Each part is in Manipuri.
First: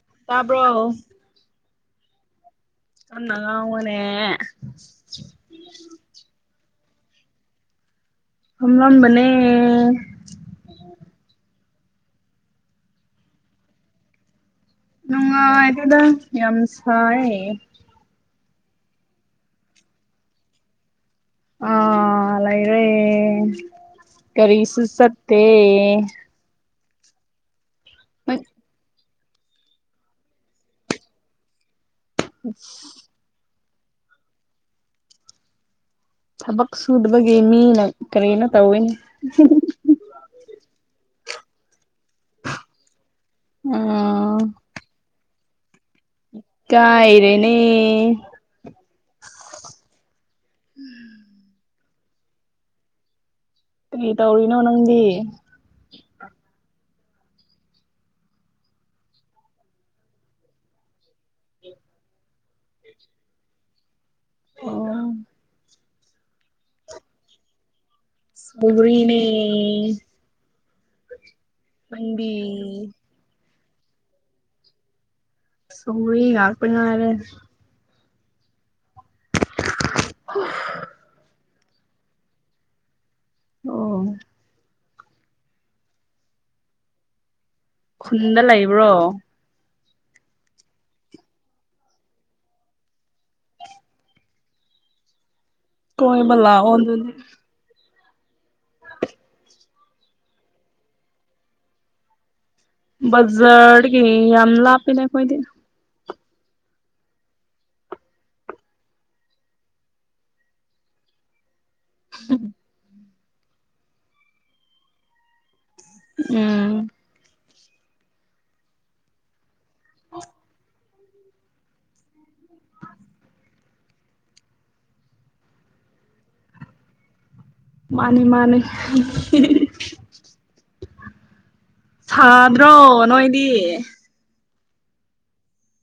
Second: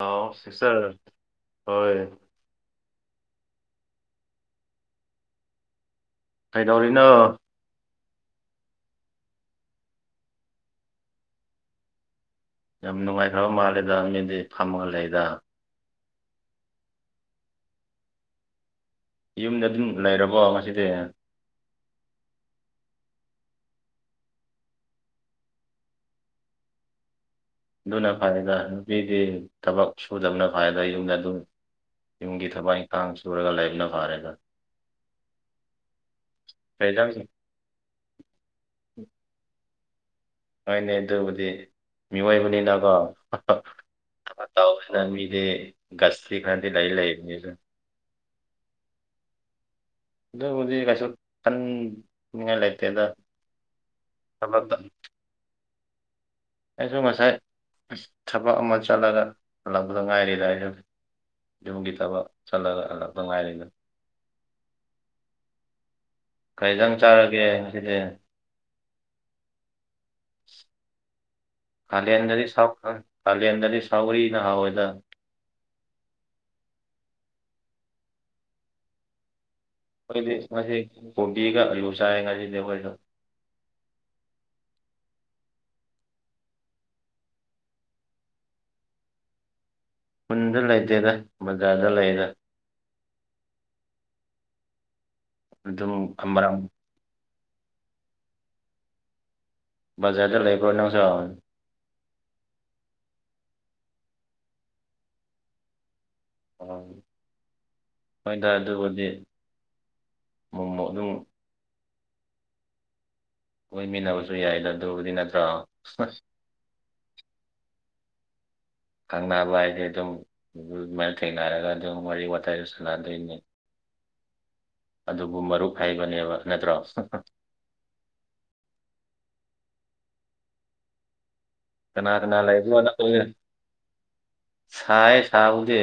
ꯑꯥꯎ ꯁꯤꯁꯇꯔ ꯇꯥꯕ꯭ꯔꯣ ꯍꯣꯏ ꯑꯟꯅꯗ ꯎꯅꯦ ꯀꯩꯗꯧꯔꯤꯔꯤꯅ ꯍꯂꯝꯕꯅꯦ ꯌꯥꯝ ꯅꯨꯡꯉꯥꯏꯈ꯭ꯔꯕ ꯃꯥꯜꯂꯦꯗ ꯃꯤꯦꯟꯗꯤ ꯅꯨꯡꯉꯥꯏꯥꯏꯗ ꯌꯥꯝ ꯁꯥꯏꯌꯦ ꯌꯨꯝꯗ ꯑꯗꯨꯝ ꯂꯩꯔꯕꯣ ꯉꯁꯤꯗꯤ ꯑ ꯂꯥꯏꯔꯦ ꯀꯔꯤ ꯁꯨꯁꯠꯇꯦ ꯑꯗꯨꯅ ꯍꯣꯏ ꯐꯗ ꯅꯨꯄꯤꯒꯤ ꯊꯕꯛ ꯁꯨꯗꯕꯅ ꯐꯗ ꯌꯨꯝꯗ ꯑꯗꯨꯝ ꯇꯤꯡꯒꯤ ꯊꯕꯛ ꯏꯪꯊꯥꯡ ꯁꯨꯔꯒ ꯂꯥꯏꯕꯅ ꯐꯥꯔꯦꯒ ꯊꯕꯛ ꯁꯨꯗꯕꯒꯤ ꯃꯤꯅ ꯀꯔꯤꯅ ꯇꯧꯋꯤꯅꯦ ꯍꯥꯏꯥꯏꯅꯩ ꯑꯗꯨꯕꯨꯗꯤ ꯃꯤꯑꯣꯏꯕꯅꯤꯅꯀꯣ ꯑꯥ ꯇꯅ ꯒꯤ ꯀꯥꯏꯔꯦꯅꯤ ꯑꯗꯨꯕꯨꯗꯤ ꯀꯩꯁꯨ ꯈꯟꯅꯤꯡꯉꯥꯏ ꯂꯩꯇꯦꯗ ꯔꯤ ꯇꯧꯔꯤꯅꯣ ꯊꯕꯛꯇ ꯅꯪꯗꯤ ꯑꯩꯁꯨ ꯉꯁꯥꯏ ꯊꯕꯛ ꯑꯃ ꯆꯠꯂꯒꯂꯛꯄꯗ ꯉꯥꯏꯔꯤꯦꯗ ꯑꯩ ꯍꯧꯖꯤꯛ ꯌꯨꯝꯒꯤ ꯊꯕꯛ ꯆꯠꯂꯒ ꯍꯜꯂꯞꯄ ꯉꯉꯥꯏꯔꯤꯅ ꯑꯣ ꯀꯩꯖꯥꯡ ꯆꯥꯔꯒꯦ ꯉꯥꯁꯤꯗꯤ ꯁꯧꯒꯔꯤꯅꯦ ꯅꯪꯗꯤ ꯀꯥꯂꯦꯟꯗꯗꯤ ꯁꯥꯎ ꯀꯥꯂꯦꯟꯗꯗꯤ ꯁꯥꯎꯒꯔꯤꯅ ꯍꯥꯎꯋꯦꯗ ꯁꯧꯒ꯭ꯔꯤ ꯉꯥꯛꯇ ꯉꯥꯢꯔꯦ ꯑꯩꯈꯣꯏꯗꯤ ꯉꯁꯤ ꯀꯣꯕꯤꯒ ꯑꯂꯨ ꯆꯥꯢ ꯉꯥꯁꯤꯗꯤ ꯑꯩꯈꯣꯢꯗꯣ ꯑꯣ ꯈꯨꯟꯗ ꯂꯩꯕ꯭ꯔꯣ ꯈꯨꯟꯗ ꯂꯩꯇꯦꯗ ꯕꯖꯥꯔꯗ ꯂꯩꯗ ꯑꯗꯨꯝ ꯀꯣꯏꯕ ꯑꯃꯔꯝ ꯂꯥꯛꯑꯣꯗꯨꯗꯤ ꯕꯖꯥꯔꯗ ꯂꯩꯕ꯭ꯔꯣ ꯅꯪꯁꯨ ꯕꯖꯥꯔꯠꯗꯒꯤ ꯌꯥꯝ ꯂꯥꯞꯄꯤꯗ ꯑꯩꯈꯣꯏꯗꯤ ꯑꯣ ꯍꯣꯏꯗ ꯑꯗꯨꯕꯨꯗꯤ ꯃꯣꯃꯣ ꯑꯗꯨꯝ [unintelligible] ꯀꯣꯏꯃꯤꯟꯅꯕꯁꯨ ꯌꯥꯏꯗ ꯑꯗꯨꯕꯨꯗꯤ ꯅꯠꯇ꯭ꯔꯣ ꯎꯝ ꯈꯪꯅꯕ ꯍꯥꯏꯗꯤ ꯑꯗꯨꯝ ꯎ ꯑꯗꯨꯃꯥꯏꯅ ꯊꯦꯡꯅꯔꯒ ꯑꯗꯨꯝ ꯋꯥꯔꯤ ꯋꯥꯇꯥꯏ ꯁꯥꯟꯅꯗꯣꯏꯅꯤ ꯑꯗꯨꯕꯨ ꯃꯔꯨꯞ ꯍꯥꯏꯕꯅꯦꯕ ꯅꯠꯇ꯭ꯔꯣ ꯃꯟꯅꯤ ꯃꯟꯅꯤ ꯀꯅꯥ ꯀꯅꯥ ꯁꯥꯗ꯭ꯔꯣ ꯅꯣꯏꯗꯤ ꯁꯥꯏꯌꯦ ꯁꯥꯕꯨꯗꯤ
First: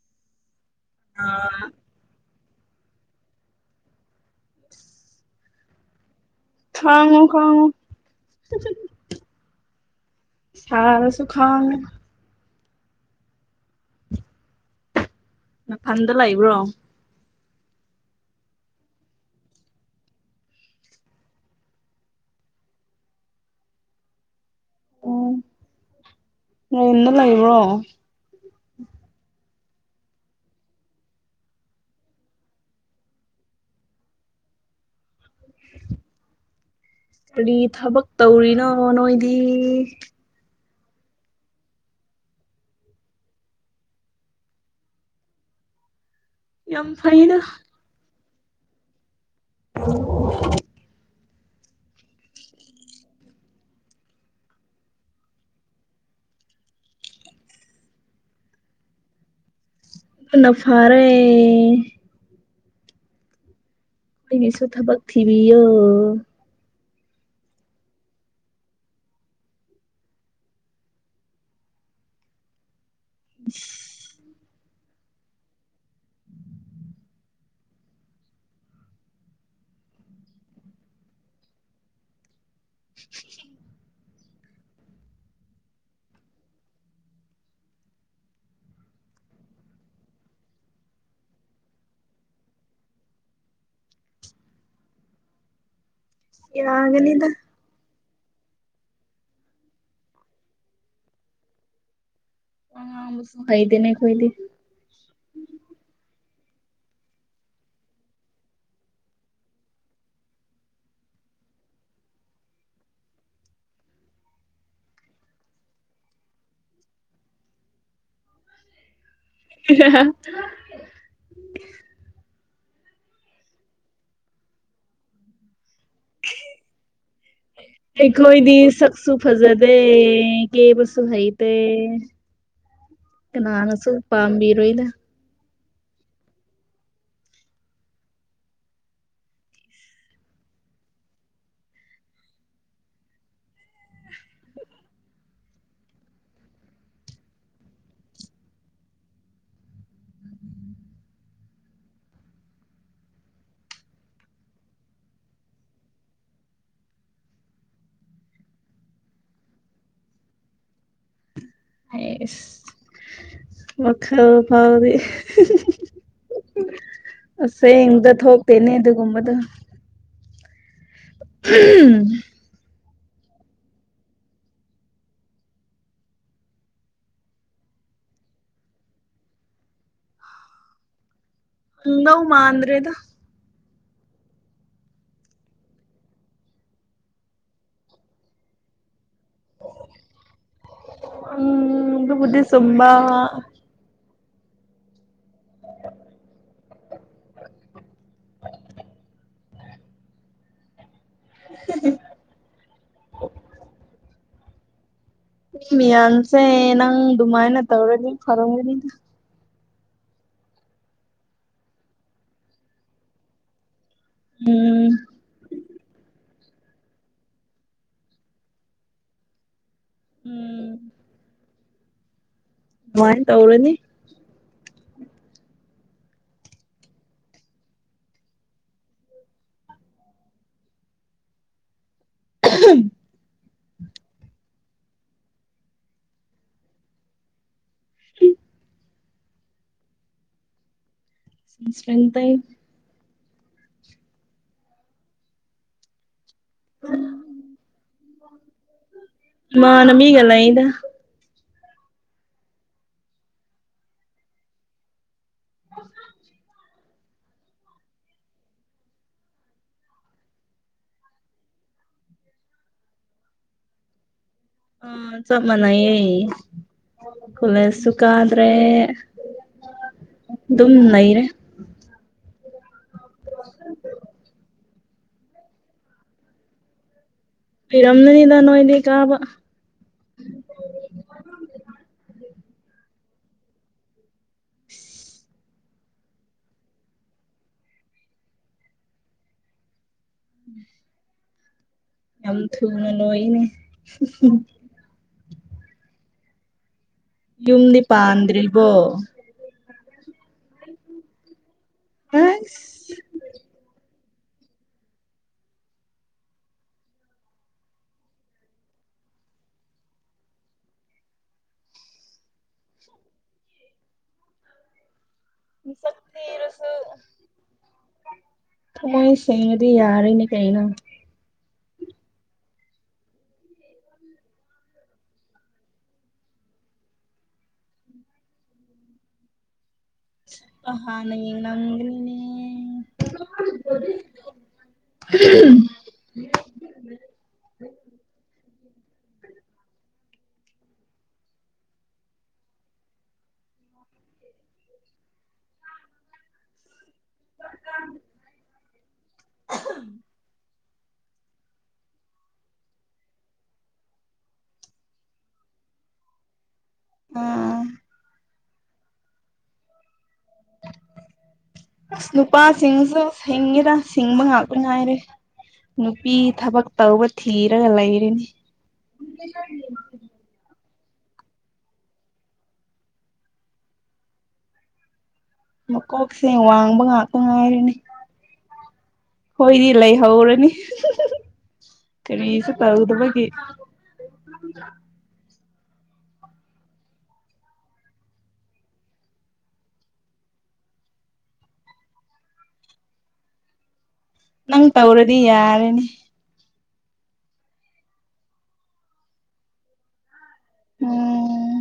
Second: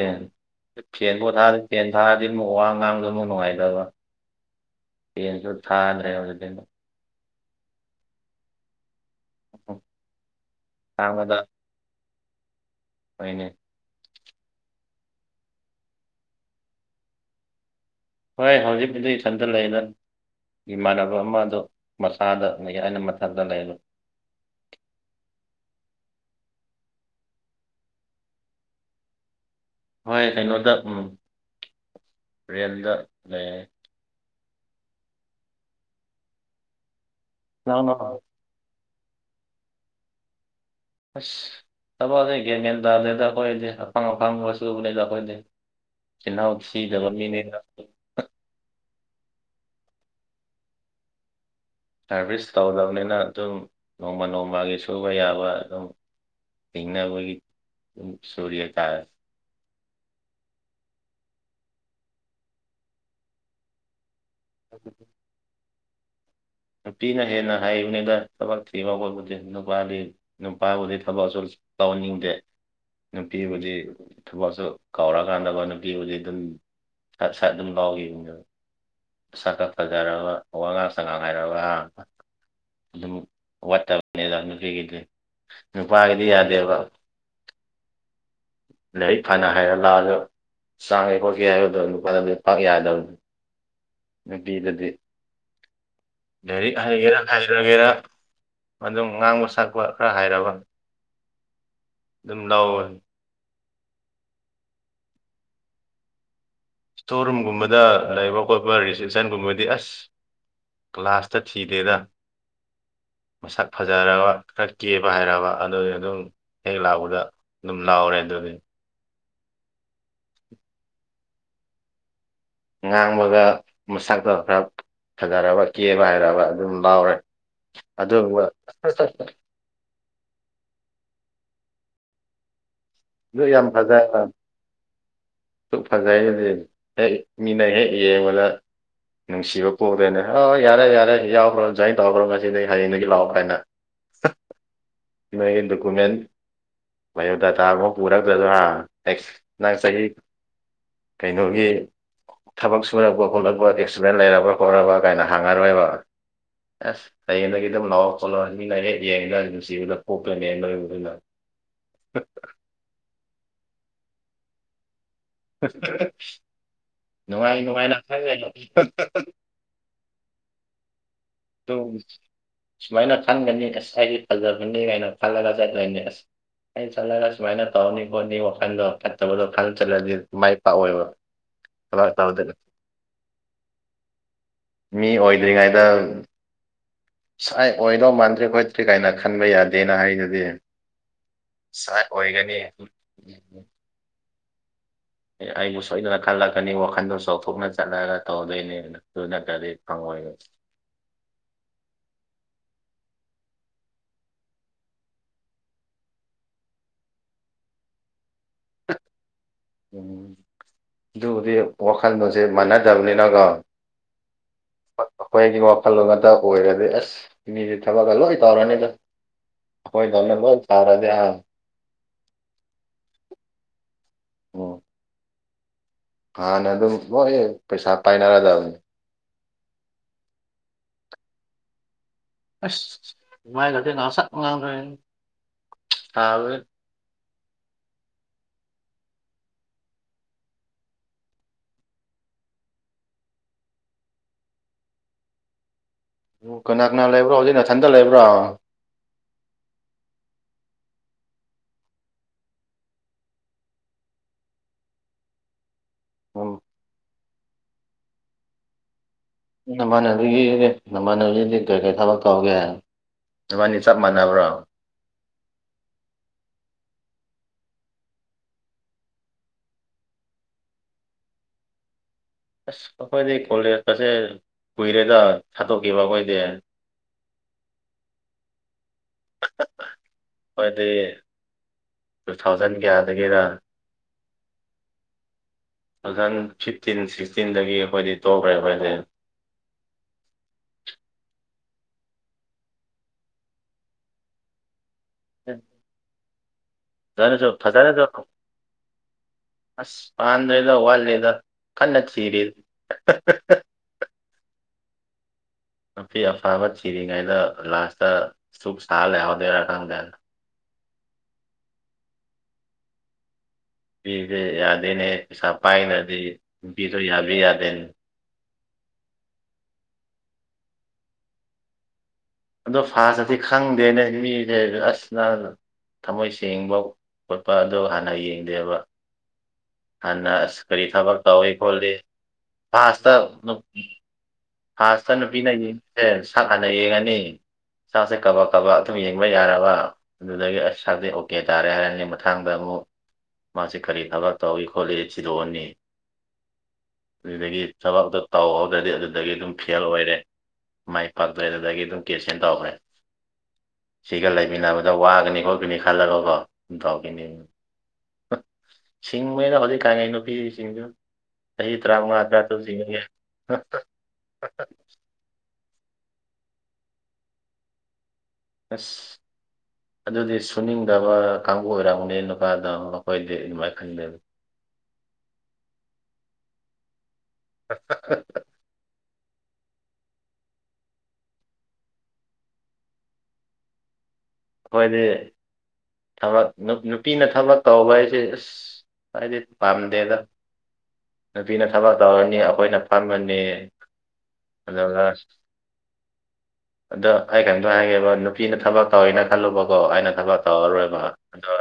ꯐꯦꯟꯕꯣ ꯊꯥꯗ꯭ꯔꯤ ꯐꯦꯟ ꯊꯥ ꯑꯗꯨꯗꯤ ꯑꯃꯨꯛ ꯋꯥ ꯉꯥꯡꯕꯗꯃꯨꯛ ꯅꯨꯡꯉꯥꯏꯇꯕ ꯌꯦꯟꯁꯨ ꯊꯥꯗ꯭ꯔꯦ ꯍꯧꯖꯤꯛꯇꯤ ꯑꯗꯨꯝ ꯈꯥꯡꯉꯣ ꯈꯥꯡꯉꯣ ꯁꯥꯔꯁꯨ ꯈꯥꯡꯉꯣ ꯍꯣꯢꯅꯦ ꯅꯐꯝꯗ ꯂꯩꯏꯕ꯭ꯔꯣ ꯍꯣꯏ ꯍꯧꯖꯤꯛꯄꯨꯗꯤ ꯏꯊꯟꯇ ꯂꯩꯗ ꯏꯃꯥꯟꯅꯕ ꯑꯃꯗꯣ ꯃꯁꯥꯗ ꯂꯩ ꯍꯥꯢꯅ ꯃꯊꯛꯇ ꯂꯩꯍꯜꯂꯨ ꯑꯣ ꯅꯌꯨꯝꯗ ꯂꯩꯕ꯭ꯔꯣ ꯍꯣꯏ ꯀꯩꯅꯣꯗ ꯎꯝ ꯔꯦꯜꯗ ꯂꯩ ꯍꯥꯏꯌꯦ ꯀꯔꯤ ꯅꯪꯅ ꯊꯕꯛ ꯇꯧꯔꯤꯅꯣ ꯅꯣꯏꯗꯤ ꯑꯁ ꯊꯕꯛꯁꯦ ꯒꯤꯌꯥꯟ ꯃꯦꯟ ꯇꯥꯗꯦꯗ ꯑꯩꯈꯣꯏꯗꯤ ꯑꯐꯪ ꯑꯐꯪꯕ ꯆꯨꯕꯅꯦꯗ ꯑꯩꯈꯣꯏꯗꯤ ꯆꯤꯜꯍꯥꯎ ꯌꯥꯝ ꯁꯤꯗꯕ ꯐꯩꯗ ꯃꯤꯅꯤꯅ [unintelligible] ꯁꯥꯔꯚꯤꯁ ꯇꯧꯗꯕꯅꯤꯅ ꯑꯗꯨꯝ ꯅꯣꯡꯃ ꯅꯣꯡꯃꯒꯤ ꯁꯨꯕ ꯌꯥꯕ ꯑꯗꯨꯝ ꯍꯟꯅꯕꯨꯒꯤ ꯗꯨꯝ ꯁꯨꯨꯔꯤꯌꯥ ꯇꯔꯦ ꯍꯨꯅ ꯐꯥꯔꯦ ꯑꯩꯒꯤꯁꯨ ꯊꯕꯛ ꯊꯤꯕꯤꯌꯣ ꯅꯨꯄꯤꯅ ꯍꯦꯟꯅ ꯍꯩꯕꯅꯤꯗ ꯊꯕꯛ ꯊꯤꯕ ꯈꯣꯠꯄꯗꯤ ꯅꯨꯄꯥꯗꯤ ꯅꯨꯄꯥꯕꯨꯗꯤ ꯊꯕꯛ ꯑꯁꯨ ꯇꯧꯅꯤꯡꯗꯦ ꯅꯨꯄꯤꯕꯨꯗꯤ ꯊꯕꯛꯁꯨ ꯀꯥꯎꯔꯀꯥꯟꯗꯀꯣ ꯅꯨꯄꯤꯕꯨꯗꯤ ꯑꯗꯨꯝ ꯁꯠ ꯁꯠ ꯑꯗꯨꯝ ꯂꯥꯎꯒꯤꯕꯅꯦꯕ ꯁꯥꯛꯀꯥ ꯐꯥꯖꯔꯕ ꯋꯥꯉꯥꯡ ꯁꯉꯥꯡ ꯍꯩꯔꯕ ꯍꯥ ꯌꯨꯝ ꯋꯥꯇꯕꯅꯦꯗ ꯅꯨꯄꯤꯒꯤꯗꯤ ꯅꯨꯄꯥꯒꯤꯗꯤ ꯌꯥꯗꯦꯕ ꯂꯥꯏꯔꯤꯛ ꯐꯥꯅ ꯍꯥꯏꯔ ꯂꯥꯛꯑꯖꯨ ꯆꯥꯡꯒꯦ ꯈꯣꯠꯀꯦ ꯍꯥꯏꯕꯗꯣ ꯅꯨꯄꯥꯗꯗꯤ ꯄꯥꯛ ꯌꯥꯗꯕꯅꯤ ꯅꯨꯄꯤꯗꯗꯤ ꯂꯥꯏꯔꯤꯛ ꯍꯩꯒꯦꯔꯥ ꯌꯥꯒꯅꯤꯗ ꯍꯩꯔꯣꯢꯒꯦꯔꯥ ꯑꯗꯨꯝ ꯉꯥꯡꯕ ꯁꯛꯄ ꯈꯔ ꯍꯩꯔꯕ ꯑꯗꯨꯝ ꯂꯧꯔꯕꯅꯤ ꯑꯃꯁꯨ ꯍꯩꯇꯦꯅꯦ ꯑꯩꯈꯣꯢꯗꯤ ꯁꯣꯔꯨꯝ ꯒꯨꯝꯕꯗ ꯂꯩꯕ ꯈꯣꯠꯄ ꯔꯤꯁꯇ꯭ꯔꯤꯛꯁꯟ ꯒꯨꯝꯕꯗꯤ ꯑꯁ ꯀ꯭ꯂꯥꯁꯇ ꯊꯤꯔꯦꯔ ꯃꯁꯛ ꯐꯖꯔꯕ ꯈꯔ ꯀꯦꯕ ꯍꯥꯏꯔꯕ ꯑꯗꯨ ꯑꯗꯨꯝ ꯍꯦꯛ ꯂꯥꯛꯄꯗ ꯑꯗꯨꯝ ꯂꯥꯎꯔꯦ ꯑꯗꯨꯗꯤ [unintelligible] ꯉꯥꯡꯕꯒ ꯃꯁꯛꯛꯇ ꯈꯔ ꯐꯊꯔꯕ ꯀꯦꯕ ꯍꯥꯏꯒ ꯑꯗꯨꯝ ꯂꯥꯎꯔꯦ ꯑꯗꯨ ꯗ ꯀ ꯄꯁꯨꯣ ꯍꯥꯏꯩ ꯇ ꯑꯗꯨ ꯌꯥꯝ ꯅꯥꯅꯁꯨ ꯄꯥꯝꯕꯤꯔꯣꯣꯏꯅ ꯁ ꯐꯖꯩꯒꯗꯤ ꯍꯦꯛ ꯃꯤꯅ ꯍꯦꯛ ꯌꯦꯡꯕꯗ ꯅꯨꯡꯁꯤꯕ ꯄꯨꯔꯦꯅꯦ ꯍꯣꯏ ꯌꯥꯔꯦ ꯌꯥꯔꯦ ꯌꯥꯎꯈ꯭ꯔꯣ ꯑꯗꯨꯖꯥꯏꯟ ꯇꯧꯈ꯭ꯔꯣ ꯉꯁꯤꯗꯒꯤ ꯍꯌꯦꯡꯗꯒꯤ ꯂꯥꯛꯑꯣ ꯍꯥꯏꯅ ꯃꯣꯏꯒꯤ ꯗꯣꯀꯨꯃꯦꯟ ꯕꯥꯌꯑꯣꯗꯥꯇꯥ ꯑꯃꯨꯛ ꯄꯨꯔꯛꯇꯗꯔꯥ ꯅꯁ ꯅꯪ ꯆꯍꯤ ꯀꯩꯅꯣꯒꯤ ꯊꯕꯛ ꯁꯨꯔꯛꯄ ꯈꯣꯠꯂꯛꯄ ꯑꯦꯛꯁꯤꯗꯦꯟ ꯂꯩꯔꯕ ꯈꯣꯠꯂꯔꯕ ꯀꯥꯏꯅ ꯍꯥꯡꯉꯔꯣꯏꯕ ꯑꯁ ꯍꯌꯦꯡꯗꯒꯤ ꯑꯗꯨꯝ ꯂꯥꯎꯔ ꯈꯣꯠꯂꯣ ꯂꯥꯏꯔꯦꯛ ꯌꯦꯡꯉꯗ ꯅꯨꯡꯁꯤꯕꯗ ꯄꯣꯛꯂꯅꯦ ꯂꯣꯏꯕꯗꯨꯅ ꯁ ꯃ ꯈ ꯐꯥꯎꯗꯤ ꯅꯨꯡꯉꯥꯏ ꯅꯨꯡꯉꯥꯏ ꯑꯁꯦꯡꯕꯗ ꯂꯪꯈ꯭ꯔ ꯊꯣꯛꯇꯦꯅꯦ ꯍ ꯁ ꯁꯨꯃꯥꯏꯅ ꯈꯟꯒꯅꯤ ꯑꯁ ꯑꯩꯗꯤ ꯐꯖꯕꯅꯤ ꯀꯥꯏꯅ ꯈꯜꯂꯒ ꯆꯠꯂꯅꯤ ꯑꯁ ꯑꯩ ꯆꯠꯂꯒ ꯁꯨꯃꯥꯏꯅ ꯇꯧꯔꯅꯤ ꯈꯣꯠꯅꯤ ꯋꯥꯈꯜꯗꯣ ꯐꯠꯇꯕꯗꯣ ꯈꯜ ꯆꯠꯂꯗꯤ ꯃꯥꯏ ꯄꯥꯛꯑꯣꯦꯕ ꯐ ꯅꯧ ꯇꯗꯒ ꯃꯥꯟꯗ꯭ꯔꯦꯗ ꯃꯤ ꯑꯣꯏꯗ꯭ꯔꯤꯉꯩꯗ ꯁꯥꯏ ꯑꯣꯏꯩꯅꯣ ꯃꯥꯟꯇ꯭ꯔꯤꯣꯏ ꯀꯔꯤ ꯀꯥꯏꯅ ꯈꯟꯕ ꯌꯥꯗꯦꯅ ꯍꯥꯏꯗꯨꯗꯤ ꯎꯝ ꯁꯥꯏ ꯑꯗꯨꯕꯨꯗꯤ ꯑꯣꯏꯒꯅꯤ ꯆꯨꯝꯕ ꯑꯩꯕꯨ ꯁꯣꯏꯗꯅ ꯈꯜꯂꯛꯀꯅꯤ ꯋꯥꯈꯟꯗꯣ ꯆꯥꯎꯊꯣꯛꯅ ꯆꯠꯂꯒ ꯇꯧꯗꯣꯏꯅꯦ ꯑꯗꯨꯅ ꯈꯪ ꯑꯣꯏꯣꯏ [inaudible] ꯃꯤꯌꯥꯟꯁꯦ ꯅꯪ ꯑꯗꯨꯃꯥꯏꯅ ꯇꯧꯔꯒ ꯐꯔꯝꯒꯅꯤꯗ ꯎꯝ ꯑꯗꯨꯕꯨꯗꯤ ꯋꯥꯈꯜꯂꯣꯟꯁꯦ ꯃꯥꯟꯅꯗꯕꯅꯤꯅꯀꯣ ꯎꯝ ꯑꯩꯈꯣꯏꯒꯤ ꯋꯥꯈꯜꯂꯣꯟ ꯉꯥꯛꯇ ꯑꯣꯏꯔꯗꯤ ꯑꯁ ꯏꯅꯤꯁꯦ ꯊꯕꯛꯀ ꯂꯣꯏ ꯇꯧꯔꯅꯤꯗ ꯑꯩꯈꯣꯏꯗꯧꯅꯤ ꯂꯣꯏ ꯎꯝ ꯊꯥꯔꯗꯤ ꯑ ꯃꯥꯥꯏꯟ ꯇꯧꯔꯅꯤ ꯑꯣ ꯍꯥꯟꯅ ꯑꯗꯨꯕꯨ ꯂꯣꯏꯌꯦ ꯄꯩꯁꯥ ꯄꯥꯏꯅꯔꯗꯕꯅꯤ ꯑꯁ ꯃꯥꯏ ꯈꯗꯅ ꯆ ꯉ ꯉꯥꯡꯈ ꯇꯕ ꯁ꯭ꯔꯦꯟꯇꯥꯏ ꯑꯣ ꯀꯅꯥ ꯀꯅꯥ ꯂꯩꯕ꯭ꯔꯣ ꯍꯧꯖꯤꯛ ꯅꯅꯥꯊꯟꯗ ꯂꯩꯕ꯭ꯔꯣ ꯃꯥ ꯅꯃꯤ ꯂꯏꯗ ꯑꯣ ꯅꯃꯥꯟꯅꯕꯤꯒꯤ ꯅꯃꯥꯟꯅꯕꯤꯗꯤ ꯀꯩ ꯀꯩ ꯊꯕꯛ ꯀꯧꯒꯦ ꯑꯗꯨꯕꯥꯅꯤ ꯆꯞ ꯃꯥꯟꯅꯕ꯭ꯔꯣ ꯑ ꯆꯃꯅ ꯑꯦ ꯈꯂ ꯁꯨꯈ ꯑꯗꯨ꯭ꯔꯦ ꯑ ꯑꯗꯨꯝ ꯅꯩꯔꯦ ꯑꯁ ꯑꯩꯈꯣꯏꯗꯤ ꯀꯣꯂꯦꯖꯀꯁꯦ ꯀꯨꯏꯔꯦꯗ ꯊꯥꯠꯇꯣꯛꯈꯤꯕ ꯑꯩꯈꯣꯏꯗꯤ ꯏꯔꯝꯗꯅꯤꯗ ꯅꯣꯣꯏꯗꯤ ꯀꯥꯕ ꯍꯣꯏꯗꯤ ꯇꯨ ꯊꯥꯎꯖꯟ ꯀꯌꯥꯗꯒꯤꯅ [inaudible] ꯇꯨ ꯊꯥꯎꯖꯟ ꯐꯤꯐꯇꯤꯟ ꯁꯤꯛꯁꯇꯤꯟꯗꯒꯤ ꯑꯩꯈꯣꯏꯗꯤ ꯇꯣꯛꯈ꯭ꯔꯦ ꯑꯩꯈꯣꯏꯗꯤ [inaudible] ꯌꯥꯝꯝ ꯊꯨꯅ ꯂꯣꯏꯅꯦ ꯐꯖꯔꯖꯨ ꯌꯨꯝꯗꯤ ꯐꯖꯔꯖꯨ ꯄꯥꯟꯗ꯭ꯔꯤꯕꯣ ꯑꯁ ꯄꯥꯟꯗꯔꯦꯗ ꯋꯥꯟ ꯗꯦꯗ ꯀꯟꯅ ꯊꯤꯔꯤ ꯑꯁ ꯅꯨꯄꯤ ꯑꯐꯕ ꯊꯤꯔꯤꯉꯩꯗ ꯂꯥꯁꯇ ꯆꯨꯛ ꯁꯥ ꯂꯩꯍꯧꯗꯣꯏꯔꯥ ꯈꯪꯗꯦ ꯅꯨꯄꯤꯖꯦ ꯌꯥꯗꯦꯅꯦ ꯄꯩꯁꯥ ꯃꯁꯛ ꯄꯥꯏꯗ꯭ꯔꯗꯤ ꯊꯤꯔꯁꯨ ꯅꯨꯄꯤꯁꯨ ꯌꯥꯕꯤ ꯌꯥꯗꯦꯅꯦ ꯊꯃꯣꯏ ꯁꯦꯡꯉꯥꯗꯤ ꯌꯥꯔꯦꯅꯦ ꯀꯩꯅꯣ ꯑꯗꯣ ꯐꯖꯇꯥꯗꯤ ꯈꯪꯗꯦꯅꯦ ꯃꯤꯁꯦ ꯑꯁ ꯅ ꯊꯃꯣꯏ ꯁꯦꯡꯕ ꯈꯣꯠꯄ ꯑꯗꯨ ꯍꯥꯟꯅ ꯌꯦꯡꯗꯦꯕ ꯍꯟꯅꯥ ꯑꯁ ꯀꯔꯤ ꯍꯥꯟꯅ ꯊꯕꯛ ꯇꯧꯋꯤ ꯈꯣꯠꯜꯂꯤ ꯌꯦꯡꯂꯝꯒꯅꯤꯅꯦ ꯐꯥꯁꯇ ꯐꯥꯁꯇ ꯅꯨꯄꯤꯅ ꯌꯦꯡꯉꯤꯁꯦ ꯁꯛ ꯍꯥꯟꯅ ꯌꯦꯡꯉꯅꯤ ꯁꯥꯛꯁꯦ ꯀꯕꯛ ꯀꯕꯛ ꯑꯗꯨꯝ ꯌꯦꯡꯕ ꯌꯥꯔꯕ ꯑꯗꯨꯗꯒꯤ ꯑꯁ ꯁꯥꯛꯇꯤ ꯑꯣꯀꯦ ꯇꯥꯔꯦ ꯍꯥꯏꯔꯅꯤ ꯃꯊꯥꯡꯗ ꯑꯃꯨꯛ ꯃꯥꯁꯤ ꯀꯔꯤ ꯊꯕꯛ ꯇꯧꯏ ꯈꯣꯠꯂꯤ ꯊꯤꯗꯣꯛꯑꯅꯤ ꯑꯗꯨꯗꯒꯤ ꯊꯕꯛꯇꯣ ꯇꯥꯎꯍꯧꯗ꯭ꯔꯗꯤ ꯑꯗꯨꯗꯒꯤ ꯑꯗꯨꯝ ꯐꯦꯜ ꯑꯣꯏꯔꯦ ꯃꯥꯏ ꯄꯥꯛꯇ꯭ꯔꯦ ꯑꯗꯨꯗꯒꯤ ꯗꯨꯝ ꯀꯦꯟꯁꯦꯟ ꯇꯧꯈ꯭ꯔꯦ ꯁꯤꯒ ꯂꯩꯃꯤꯟꯅꯕꯗ ꯋꯥꯒꯅꯤ ꯈꯣꯠꯀꯅꯤ ꯈꯜꯂꯒꯀꯣ ꯗꯥꯎꯒꯤꯅꯤ ꯑꯥ ꯁꯤꯡꯕꯅꯤꯗ ꯍꯧꯖꯤꯛ ꯀꯥꯉꯩ ꯅꯨꯄꯤ ꯁꯤꯡꯖꯨ ꯑꯁ ꯅꯨꯄꯥꯁꯤꯡꯁꯨ ꯁꯤꯡꯉꯤꯗ ꯁꯤꯡꯕ ꯉꯥꯛꯇ ꯉꯥꯏꯔꯦ ꯅꯨꯄꯤ ꯊꯕꯛ ꯇꯧꯕ ꯊꯤꯔꯒ ꯂꯩꯔꯤꯅꯤ ꯑꯁ ꯑꯗꯨꯗꯤ ꯁꯨꯅꯤꯡꯗꯕ ꯀꯥꯡꯕꯨ ꯑꯣꯏꯔꯝꯒꯅꯦ ꯅꯨꯄꯥꯗꯣ ꯑꯩꯈꯣꯏꯗꯤ ꯑꯗꯨꯃꯥꯏ ꯈꯟꯗꯦꯕ ꯃꯀꯣꯛꯁꯦ ꯋꯥꯡꯕ ꯉꯥꯛꯇ ꯉꯥꯏꯔꯅꯤ ꯍꯣꯏꯗꯤ ꯂꯩꯍꯧꯔꯅꯤ ꯀꯔꯤꯁꯨ ꯇꯧꯗꯕꯒꯤ ꯑꯈꯣꯏꯗꯤ ꯊꯕꯛ ꯅꯨꯄꯤꯅ ꯊꯕꯛ ꯇꯧꯕ ꯍꯥꯏꯁꯤ ꯑꯁ ꯑꯩꯗꯤ ꯄꯥꯝꯗꯦꯗ ꯅꯨꯄꯤꯅ ꯊꯕꯛ ꯇꯧꯔꯅꯤ ꯑꯩꯈꯣꯏꯅ ꯐꯝꯃꯅꯤ ꯅꯪ ꯑꯗꯨꯒ ꯇꯧꯔꯗꯤ ꯌꯥꯔꯦꯅꯤ ꯑꯗꯣ ꯑꯩ ꯀꯔꯤꯝꯇ ꯍꯥꯏꯒꯦꯕ ꯅꯨꯄꯤꯅ ꯊꯕꯛ ꯇꯧꯋꯦꯅ ꯈꯜꯂꯨꯕꯀꯣ ꯑꯩꯅ ꯊꯕꯛ ꯇꯧꯔꯔꯣꯏꯕ ꯑꯗꯣ ꯎꯝ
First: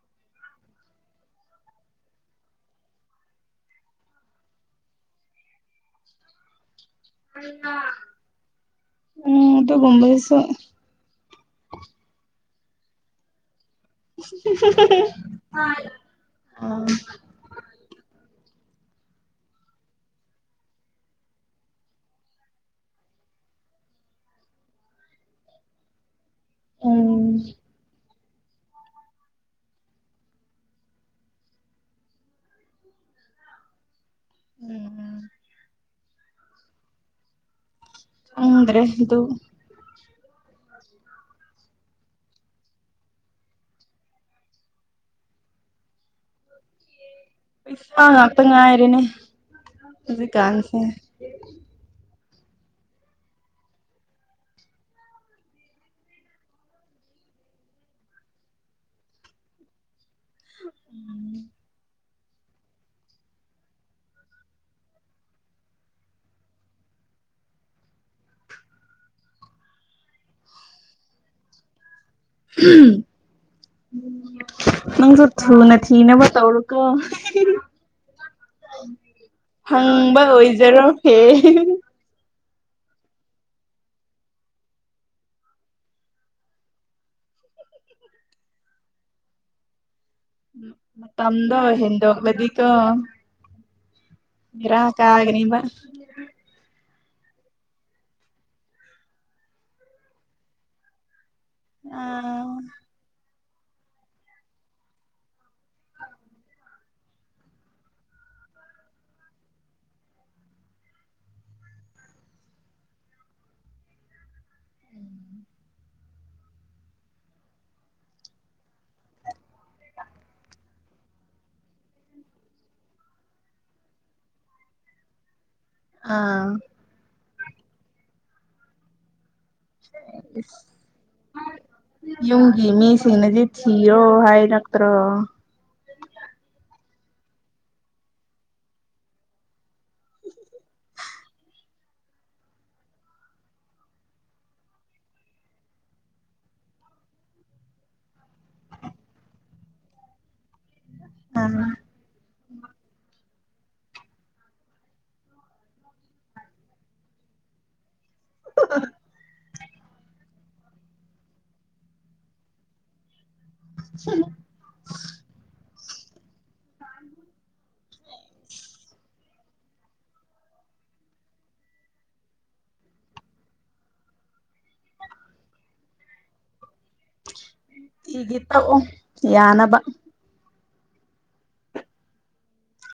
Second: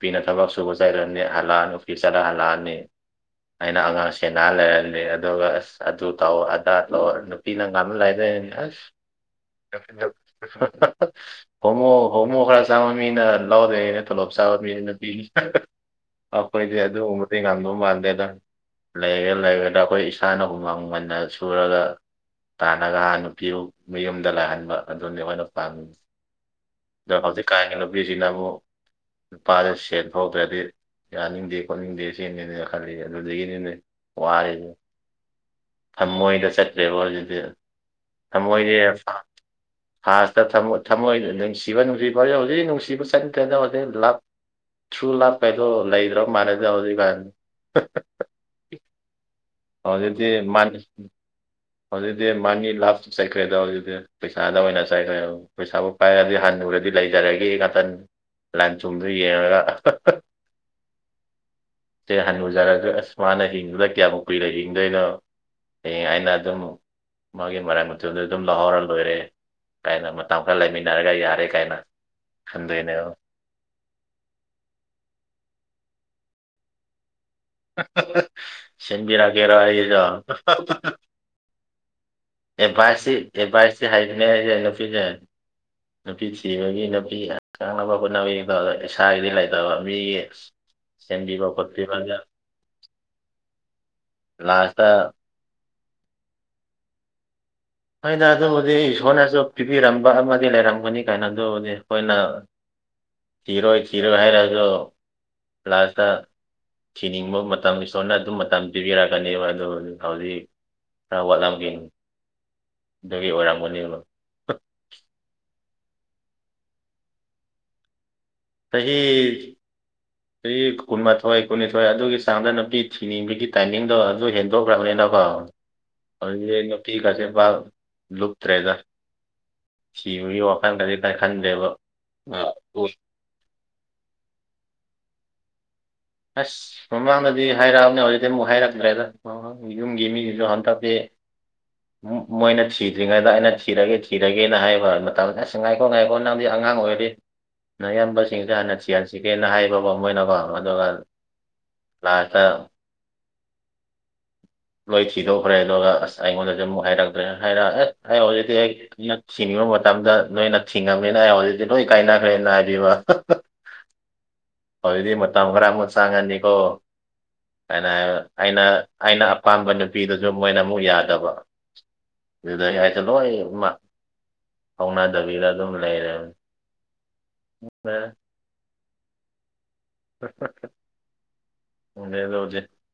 ꯄꯤꯅ ꯊꯕꯛ ꯁꯨꯕ ꯆꯩꯠꯂꯅꯤ ꯍꯜꯂꯛꯑꯅꯤ ꯑꯣꯐꯤꯁ ꯆꯠꯂ ꯍꯜꯂꯛꯑꯅꯤ ꯑꯩꯅ ꯑꯉꯥꯡ ꯁꯦꯅꯥ ꯂꯩꯔꯥꯅꯤ ꯑꯗꯨꯒ ꯑꯁ ꯑꯗꯨ ꯇꯧ ꯑꯗꯥ ꯇꯧ ꯅꯨꯄꯤꯅ ꯉꯥꯝ ꯂꯥꯏꯗꯣꯏꯅꯤ ꯑꯁ ꯎꯝ ꯑꯗꯨꯒꯨꯝꯕꯗꯨꯁꯨ [unintelligible] ꯍꯣꯃꯣ ꯍꯣꯃꯣ ꯈꯔ ꯆꯪꯕ ꯃꯤꯅ ꯂꯧꯗꯣꯏ ꯇꯣꯂꯣꯞ ꯆꯥꯕ ꯃꯤ ꯄꯤꯅꯤ ꯑ ꯑꯈꯣꯏꯗꯤ ꯑꯗꯨꯒꯨꯝꯕꯗꯤ ꯉꯝꯗꯧ ꯃꯥꯟꯗꯦꯗ ꯂꯩꯒꯦꯔ ꯂꯩꯔꯣꯏꯗ ꯑꯩꯈꯣꯏ ꯏꯁꯥꯅ ꯍꯨꯃꯥꯡ ꯃꯟꯅ ꯁꯨꯔꯒ ꯇꯥꯟꯅꯒ ꯅꯨꯄꯤ ꯃꯌꯨꯝꯗ ꯂꯥꯛꯍꯟꯕ ꯑꯗꯨꯅꯤ ꯃꯣꯏꯅ ꯄꯥꯝꯃꯤ ꯎꯝ ꯑꯗꯣ ꯍꯧꯖꯤꯛꯀꯥꯟꯒꯤ ꯅꯨꯄꯤꯁꯤꯅ ꯑꯃꯨꯛ ꯅꯨꯄꯥꯖꯦ ꯁꯦꯟ ꯊꯣꯛꯇ꯭ꯔꯥꯗꯤ ꯌꯥꯅꯤꯡꯗꯦ ꯈꯣꯠꯅꯤꯡꯗꯦ ꯁꯦꯡꯅꯦꯅ ꯈꯜꯂꯤ ꯑꯗꯨꯗꯒꯤꯅꯤꯅꯦ ꯋꯥꯔꯤꯖꯦ ꯎꯝ ꯊꯝꯃꯣꯏꯗ ꯆꯠꯇ꯭ꯔꯦꯕ ꯍꯧꯖꯤꯛꯇꯤ ꯊꯝꯃꯣꯏꯗꯤ ꯈꯪꯗ꯭ꯔꯦ ꯐꯥ ꯑꯗꯨ ꯐꯥꯁꯇ ꯊꯝꯃꯣꯏ ꯊꯃꯣꯏꯅ ꯅꯨꯡꯁꯤꯕ ꯅꯨꯡꯁꯤꯕ ꯍꯧ ꯍꯧꯖꯤꯛ ꯅꯨꯡꯁꯤꯕ ꯆꯟꯇꯔꯦꯗ ꯍꯧꯖꯤꯛ ꯂꯥꯞ ꯊ꯭ꯔꯨ ꯂꯥꯥꯞ ꯀꯩꯗꯣ ꯂꯩꯗ꯭ꯔꯕ ꯃꯥꯟꯜꯂꯦꯗ ꯍꯧꯖꯤꯛꯀꯥꯟ ꯄꯩꯁꯥ ꯉꯥꯛꯇ ꯉꯥꯏꯔꯦꯅꯦ ꯍꯧꯖꯤꯛꯇꯤ ꯃꯥꯅꯤ ꯍꯧꯖꯤꯛꯀꯥꯟꯁꯦ ꯍꯧꯖꯤꯛꯇꯤ ꯃꯥꯅꯤ ꯂꯥꯞ ꯆꯥꯠꯈ꯭ꯔꯦꯗ ꯍꯧꯖꯤꯛꯇꯤ ꯄꯩꯁꯥꯗ ꯑꯣꯏꯅ ꯆꯥꯠꯈ꯭ꯔꯦꯕ ꯄꯩꯁꯥꯕꯨ ꯄꯥꯏꯔꯗꯤ ꯍꯟꯅ ꯎꯔꯗꯤ ꯂꯩꯖꯔꯒꯦ ꯉꯥꯇꯥꯅꯤ ꯂꯥꯟ ꯊꯨꯝꯗꯨ ꯌꯦꯡꯉꯥꯒ ꯎꯝ ꯁꯦ ꯍꯟꯅꯨꯖꯥꯔꯖꯨ ꯑꯁ ꯃꯥꯅ ꯍꯤꯡꯗꯨꯅ ꯀꯌꯥꯃꯨꯛ ꯀꯨꯏꯅ ꯍꯤꯡꯗꯣꯏꯅꯣ ꯍꯌꯦꯡ ꯑꯩꯅ ꯑꯗꯨꯝ ꯃꯥꯒꯤ ꯃꯔꯟ ꯃꯊꯨꯟꯗꯨ ꯗꯨꯝ ꯂꯧꯍꯧꯔꯒ ꯂꯣꯏꯔꯦ ꯀꯥꯏꯅ ꯃꯇꯝ ꯈꯔ ꯂꯩꯃꯤꯟꯅꯔꯒ ꯌꯥꯔꯦ ꯀꯥꯏꯅ [unintelligible] ꯈꯟꯗꯣꯏꯅꯦꯕ ꯅꯪꯁꯨ ꯊꯨꯅ ꯊꯤꯅꯅꯕ ꯇꯧꯔꯣꯀꯣ ꯁꯤꯕꯤꯔ ꯀꯦꯔ ꯍꯥꯏꯖ ꯐꯪꯕ ꯑꯣꯏꯖꯔꯣ ꯍꯦ ꯑꯦ ꯚꯥꯏ ꯁꯤ ꯑꯦꯚꯥꯏ ꯁꯤ ꯍꯥꯏꯒꯅꯦ ꯑꯩꯁꯦ ꯅꯨꯄꯤꯁꯦ ꯅꯨꯄꯤ ꯊꯤꯕꯒꯤ ꯅꯨꯄꯤ ꯀꯪꯅꯕ ꯍꯣꯠꯅꯕꯒꯤ ꯇꯗ ꯏꯁꯥꯒꯤꯗꯤ ꯂꯩꯇꯕ ꯃꯤꯒꯤ ꯁꯕꯤ ꯀꯣ ꯐꯄꯤ ꯄꯖ ꯑꯗꯨꯀ ꯏꯔ ꯂꯥꯁꯇ ꯀ ꯍꯥꯏꯒꯅꯤꯕ ꯍꯣꯏꯩꯅ ꯑꯗꯨꯕꯨꯗꯤ ꯏꯁꯣꯔꯅꯁꯨ ꯄꯤꯕꯤꯔꯝꯕ ꯑꯃꯗꯤ ꯂꯩꯔꯝꯒꯅꯤ ꯀꯥꯏꯅ ꯑꯗꯨꯕꯨꯗꯤ ꯑꯩꯈꯣꯏꯅ ꯑꯥ ꯆꯤꯔꯣ ꯆꯤꯔꯣ ꯍꯥꯏꯔꯁꯨ ꯄ꯭ꯂꯥꯁꯇ ꯊꯤꯅꯤꯡꯕ ꯃꯇꯝ ꯏꯁꯣꯔꯅ ꯑꯗꯨꯝ ꯃꯇꯝ ꯄꯤꯕꯤꯔꯛꯀꯅꯦꯕ ꯑꯗꯨ ꯍꯧꯖꯤꯛ ꯑ ꯋꯥꯂꯂꯝꯒꯅꯤ ꯑꯗꯨꯒꯤ ꯑꯣꯏꯔꯝꯃꯅꯦꯕ ꯆꯍꯤ [inaudible] ꯆꯍꯤ ꯀꯨꯟꯃꯥꯊꯣꯏ ꯀꯨꯟꯅꯤꯊꯣꯏ ꯑꯗꯨꯒꯤ ꯆꯥꯡꯗ ꯅꯨꯄꯤ ꯊꯤꯅꯤꯡꯕꯒꯤ ꯇꯥꯏꯃꯤꯡꯗꯣ ꯑꯗꯨ ꯍꯦꯟꯗꯣꯛꯈ꯭ꯔꯕꯅꯤꯅꯀꯣ ꯑꯥ ꯍꯨꯘꯤꯛꯇꯤ ꯄꯤꯛꯁꯦ ꯄ ꯂꯨꯨꯞꯇ ꯔꯦꯖꯔ ꯁꯤꯕꯒꯤ ꯋꯥꯈꯜ ꯀꯔꯤ ꯀꯥꯏ ꯈꯟꯗ꯭ꯔꯦꯕ ꯇꯤꯌꯣ ꯍꯥꯏ ꯅꯛꯇ꯭ꯔ ꯑꯁ ꯃꯃꯥꯡꯗꯗꯤ ꯍꯥꯏꯔꯛꯑꯕꯅꯦ ꯍꯧꯖꯤꯛꯇꯤ ꯑꯃꯨꯛ ꯍꯥꯏꯔꯛꯇ꯭ꯔꯦꯗ ꯌꯨꯝꯒꯤ ꯃꯤꯁꯤꯁꯨ ꯍꯟꯊꯄ ꯃꯨ ꯃꯣꯏꯅ ꯊꯤꯗ꯭ꯔꯤꯉꯩꯗ ꯑꯩꯅ ꯊꯤꯔꯒꯦ ꯊꯤꯔꯒꯦꯅ ꯍꯥꯏꯕ ꯃꯇꯝꯗ ꯑꯁ ꯉꯥꯏꯈꯣ ꯉꯥꯏꯈꯣ ꯅꯪꯗꯤ ꯑꯉꯥꯡ ꯑꯣꯏꯔꯗꯤ ꯏꯌꯥꯝꯕꯁꯤꯡꯁꯦ ꯍꯥꯟꯅ ꯊꯤꯍꯟꯁꯤꯒꯦꯅ ꯍꯥꯏꯕꯕꯣ ꯃꯣꯏꯅꯀꯣ ꯑꯗꯨꯒ ꯎꯝ ꯂꯥꯛꯒ ꯂꯣꯏ ꯊꯤꯗꯣꯛꯈ꯭ꯔꯦ ꯑꯗꯨꯒ ꯑꯁ ꯑꯩꯉꯣꯟꯗꯁꯨ ꯑꯃꯨꯛ ꯍꯥꯏꯔꯛꯇ꯭ꯔꯦꯅ ꯍꯥꯏꯔꯛ ꯑꯦꯁ ꯑꯩ ꯍꯧꯖꯤꯛꯇꯤ ꯑꯩ ꯑꯩꯅ ꯊꯤꯡꯉꯕ ꯃꯇꯝꯗ ꯅꯣꯏꯅ ꯊꯤꯡꯉꯝꯅꯤꯅ ꯑꯩ ꯍꯧꯖꯤꯛꯇꯤ ꯂꯣꯏ ꯀꯥꯏꯅꯈ꯭ꯔꯦꯅ ꯍꯥꯏꯕꯤꯕ ꯁꯤꯂ ꯑꯗꯨꯗꯤ ꯃꯇꯝ ꯈꯔ ꯑꯃꯨꯛ ꯆꯥꯡꯉꯅꯤꯀꯣ ꯑꯩꯅ ꯍꯥꯏꯕ ꯑꯩꯅ ꯑꯩꯅ ꯑꯄꯥꯝꯕ ꯅꯨꯄꯤꯗꯨꯁꯨ ꯃꯣꯏꯅ ꯃꯨꯛ ꯌꯥꯗꯕ ꯑꯗꯨꯗ ꯌꯥꯇ ꯂꯣꯣꯏ ꯎꯃ ꯍꯧꯅꯗꯕꯤꯗ ꯑꯗꯨꯝ ꯂꯩꯔꯦꯕ ꯍꯒ ꯇ ꯌꯥꯅꯕ ꯍ ꯍ ꯍ ꯎꯅꯦꯗ ꯍꯧꯖꯤꯦ